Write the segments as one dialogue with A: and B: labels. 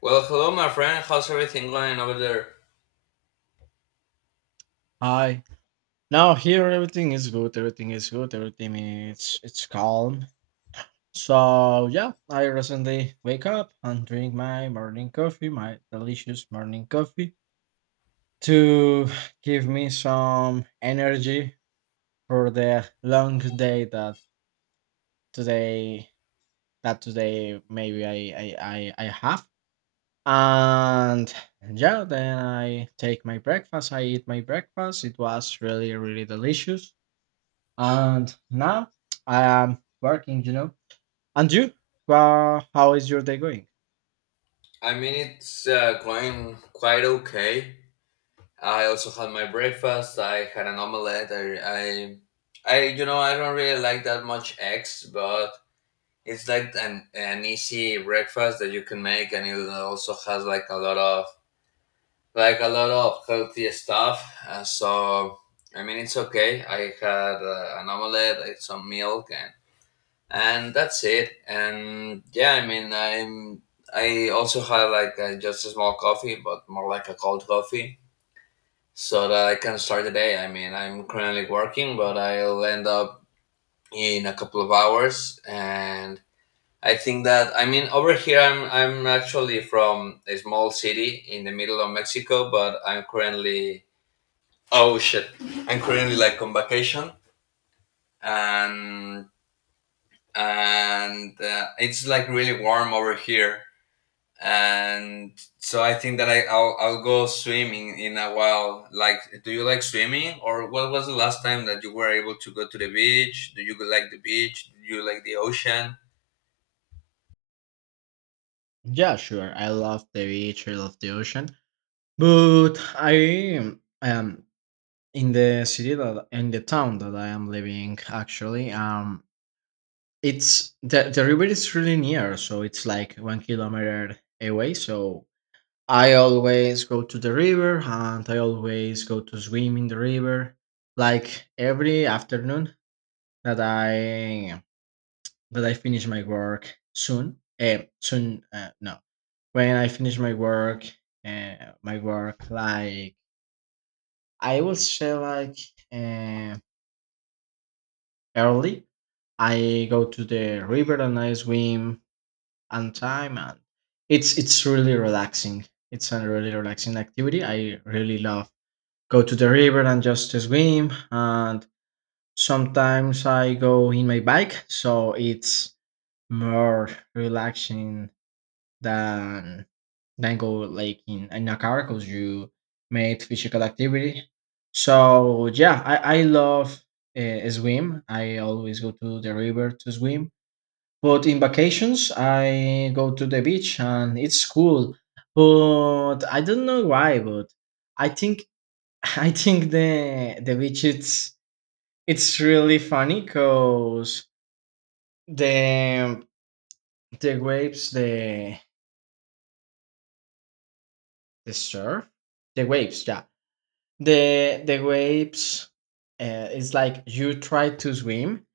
A: Well, hello, my friend. How's everything going over there?
B: Hi. Now here everything is good. Everything is good. Everything is it's calm. So yeah, I recently wake up and drink my morning coffee, my delicious morning coffee, to give me some energy for the long day that today today maybe I have. And yeah, then I take my breakfast. I eat my breakfast. It was really really delicious. And now I am working, And you? How is your day going?
A: I mean, it's going quite okay. I also had my breakfast. I had an omelette. I, I don't really like that much eggs, but it's like an easy breakfast that you can make, and it also has like a lot of healthy stuff. Uh, so, I mean, it's okay. I had an omelette, I had some milk, and that's it. And yeah, I mean, I also had like just a small coffee, but more like a cold coffee so that I can start the day. I mean, I'm currently working, but I'll end up in a couple of hours. And I think that, I mean, over here, I'm actually from a small city in the middle of Mexico, but I'm currently, oh shit, I'm currently like on vacation. And and uh, it's like really warm over here. And so I think that I'll go swimming in a while. Like, do you like swimming, or what was the last time that you were able to go to the beach? Do you like the beach? Do you like the ocean?
B: Yeah, sure. I love the beach. I love the ocean. But I am in the town that I am living. Actually, it's the river is really near, so it's like 1 kilometer away. So I always go to the river, and I always go to swim in the river, like every afternoon that I that I finish my work soon. Soon, no. When I finish uh, my work, like I will say, uh, early. I go to the river and I swim on time, and it's really relaxing. It's a really relaxing activity. I really love go to the river and just swim, and sometimes I go in my bike, so it's more relaxing than than go in a car because you made physical activity. So yeah, I love swim. I always go to the river to swim. But in vacations, I go to the beach and it's cool. But I don't know why, but I think I think the beach it's really funny because the the waves the surf the waves yeah the waves, it's like you try to swim,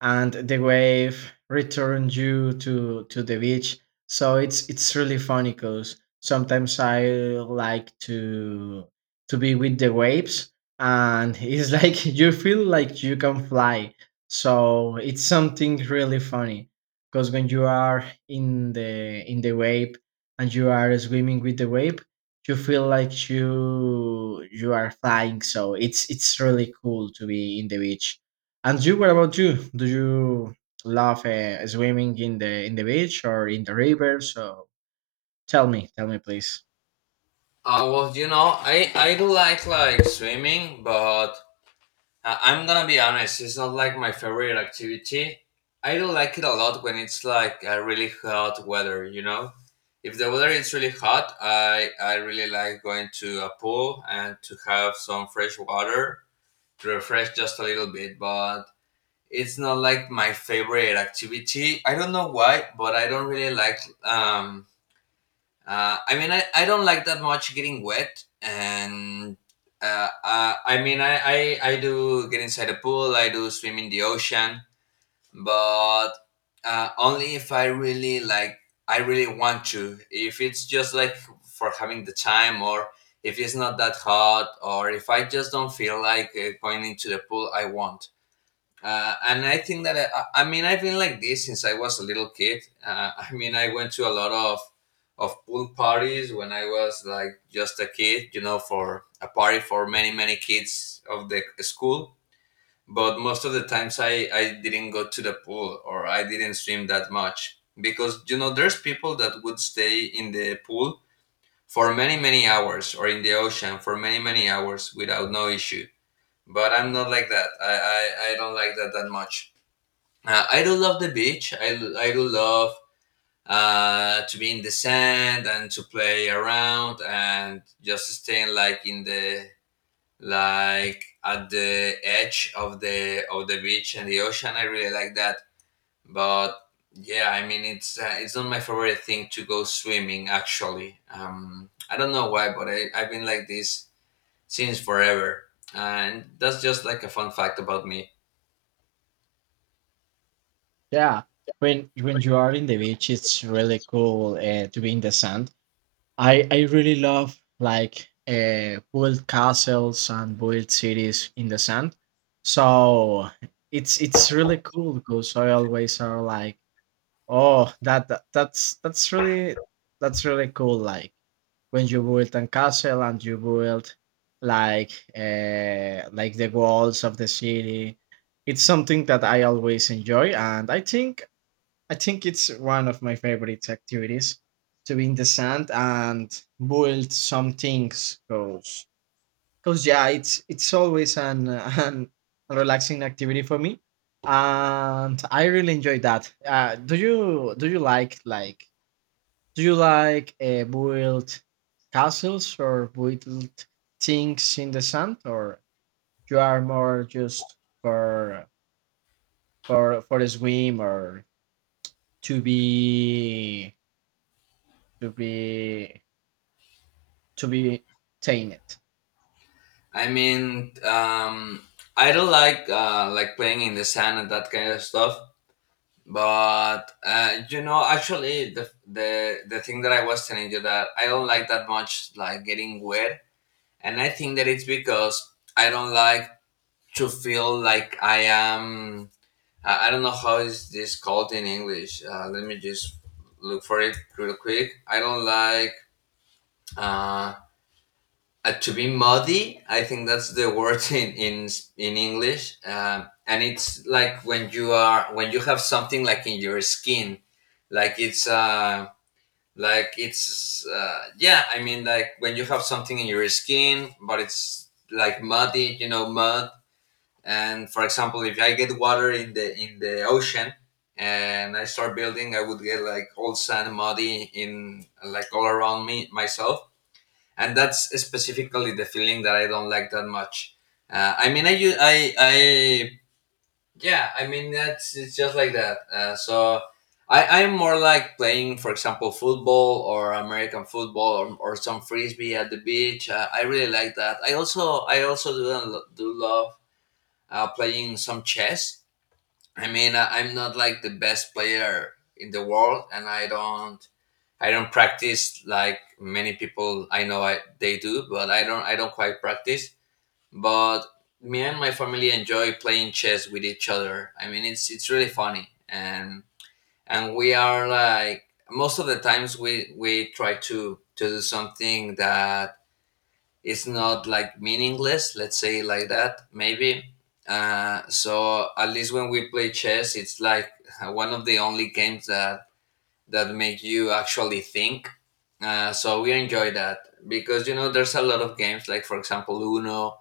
B: and the wave returns you to the beach so it's really funny because sometimes I like to be with the waves and it's like you feel like you can fly so it's something really funny because when you are in the wave and you are swimming with the wave you feel like you are flying so it's really cool to be in the beach and you, what about you? Do you love swimming in the beach or in the river? So tell me, please.
A: Well, you know, I do like swimming, but I, I'm gonna be honest, it's not like my favorite activity. I do like it a lot when it's like a really hot weather. You know, if the weather is really hot, I really like going to a pool and to have some fresh water, refresh just a little bit, but it's not like my favorite activity. I don't know why, but I don't really like. Um, I mean, I don't like that much getting wet. And I mean, I do get inside a pool. I do swim in the ocean, but only if I really like. I really want to. If it's just like for having the time, or if it's not that hot, or if I just don't feel like going into the pool, I won't. And I think that I mean, I've been like this since I was a little kid. I mean, I went to a lot of pool parties when I was like just a kid, you know, for a party for many many kids of the school. But most of the times I didn't go to the pool, or I didn't swim that much because, you know, there's people that would stay in the pool for many many hours, or in the ocean for many many hours without no issue. But I'm not like that. I, I don't like that much. I do love the beach. I do love to be in the sand, and to play around, and just staying like in the like at the edge of the beach and the ocean. I really like that. But yeah, I mean, it's not my favorite thing to go swimming, actually. I don't know why, but I've been like this since forever, and that's just like a fun fact about me.
B: Yeah, when you are in the beach, it's really cool to be in the sand. I really love like build castles and build cities in the sand. So it's really cool because I always are like oh, that's really cool. Like when you build a castle and you build like like the walls of the city, it's something that I always enjoy, and I think it's one of my favorite activities to be in the sand and build some things. Cause yeah, it's always an an relaxing activity for me, and I really enjoy that. Do you like build castles or build things in the sand, or you are more just for for a swim or to be to be to be tainted?
A: I mean, I do like playing in the sand and that kind of stuff. But you know, actually, the thing that I was telling you that I don't like that much, like getting wet, and I think that it's because I don't like to feel like I am. I don't know how is this called in English. Let me just look for it real quick. I don't like. uh, to be muddy, I think that's the word in in English. And it's like when you are, when you have something like in your skin, like it's uh like it's yeah, I mean, like when you have something in your skin, but it's like muddy, you know, mud. And for example, if I get water in the ocean, and I start building, I would get like all sand muddy in like all around me, myself. And that's specifically the feeling that I don't like that much. I mean, I, yeah, I mean, that's it's just like that. So I'm more like playing, for example, football, or American football, or some frisbee at the beach. I really like that. I also do love playing some chess. I mean, I'm not like the best player in the world, and I don't practice like many people I know they do, but I don't quite practice. But me and my family enjoy playing chess with each other. I mean, it's really funny. And we are like most of the times we try to do something that it's not like meaningless, let's say it like that, maybe. So at least when we play chess, it's like one of the only games that make you actually think. So we enjoy that because, you know, there's a lot of games, like, for example, Uno,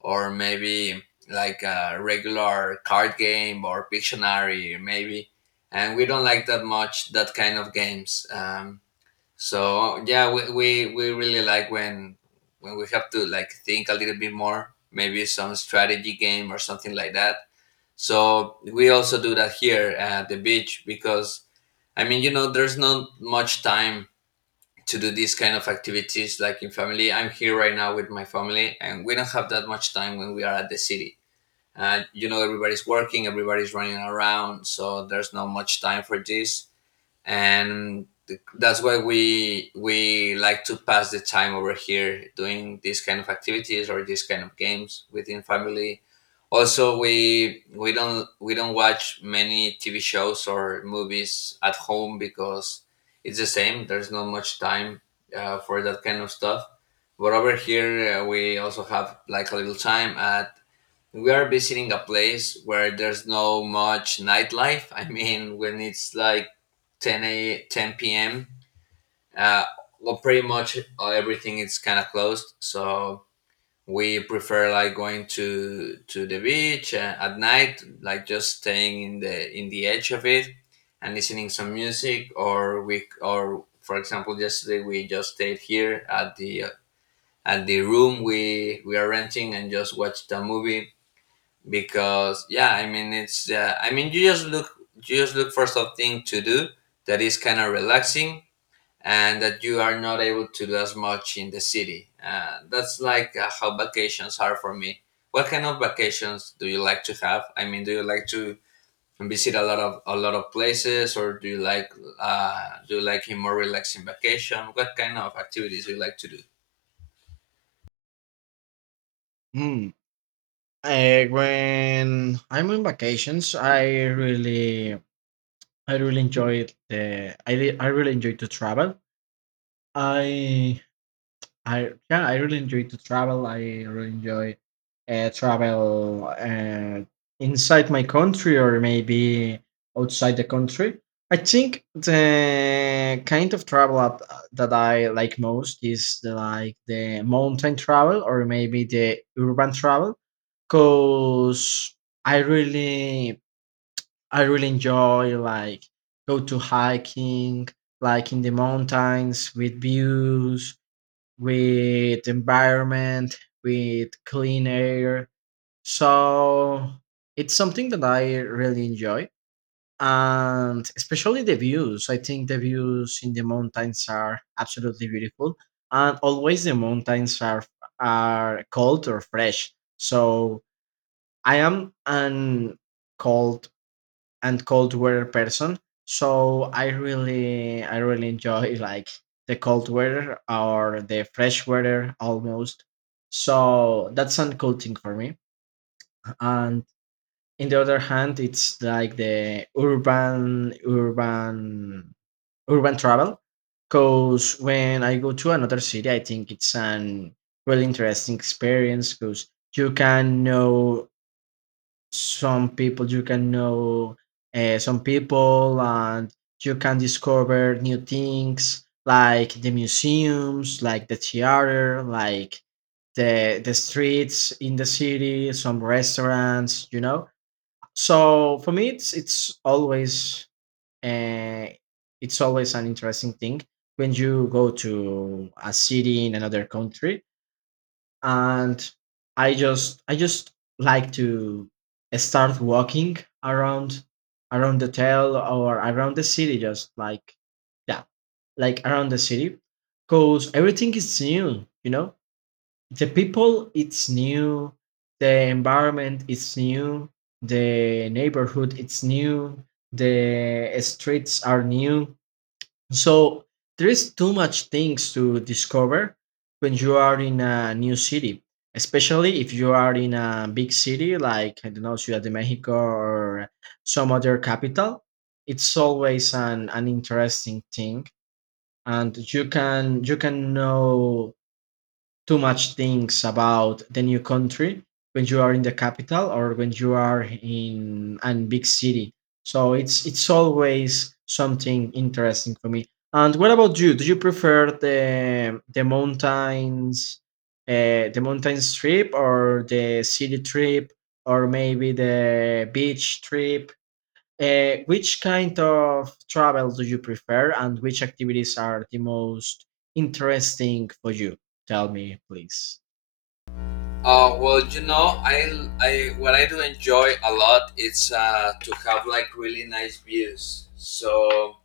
A: or maybe like a regular card game, or Pictionary maybe, and we don't like that much that kind of games. So yeah, we really like when we have to like think a little bit more, maybe some strategy game or something like that. So we also do that here at the beach because, I mean, you know, there's not much time to do these kind of activities like in family. I'm here right now with my family, and we don't have that much time when we are at the city. You know, everybody's working, everybody's running around, so there's not much time for this. And that's why we like to pass the time over here doing these kind of activities or these kind of games within family. Also, we don't watch many TV shows or movies at home because it's the same, there's not much time for that kind of stuff. But over here, we also have like a little time at, we are visiting a place where there's no much nightlife. I mean, when it's like 10 p.m., uh, well, pretty much everything is kind of closed. So we prefer like going to the beach at night, like just staying in the edge of it and listening some music. Or we or for example, yesterday we just stayed here at the room we are renting, and just watched a movie because, yeah, I mean, it's I mean, you just look for something to do that is kind of relaxing, and that you are not able to do as much in the city. That's like how vacations are for me. What kind of vacations do you like to have? I mean, do you like to visit a lot of places, or do you like a more relaxing vacation? What kind of activities do you like to do?
B: Hmm. When I'm on vacations, I really enjoy to travel. I I really enjoy to travel. I really enjoy travel inside my country or maybe outside the country. I think the kind of travel that I like most is like the mountain travel or maybe the urban travel because I really I really enjoy like go to hiking, like in the mountains with views, with environment, with clean air. So it's something that I really enjoy. And especially the views. I think the views in the mountains are absolutely beautiful. And always the mountains are cold or fresh. So I am an cold and cold weather person. So I really enjoy like the cold weather or the fresh weather almost. So that's an cool thing for me. And in the other hand, it's like the urban travel. Cause when I go to another city, I think it's an really interesting experience because you can know some people you can know some people and you can discover new things like the museums, like the theater, like the streets in the city, some restaurants, you know, so for me it's always uh, it's always an interesting thing when you go to a city in another country. And I just like to start walking around the town or around the city just like yeah, like around the city because everything is new, you know, the people it's new, the environment it's new, the neighborhood it's new, the streets are new, so there is too much things to discover when you are in a new city, especially if you are in a big city, like I don't know, Ciudad de Mexico or some other capital. It's always an interesting thing, and you can know too much things about the new country when you are in the capital or when you are in a big city. So it's always something interesting for me. And what about you? Do you prefer the mountains, the mountain trip or the city trip or maybe the beach trip? Which kind of travel do you prefer, and which activities are the most interesting for you? Tell me, please.
A: Well, you know, I, what I do enjoy a lot is to have like really nice views. So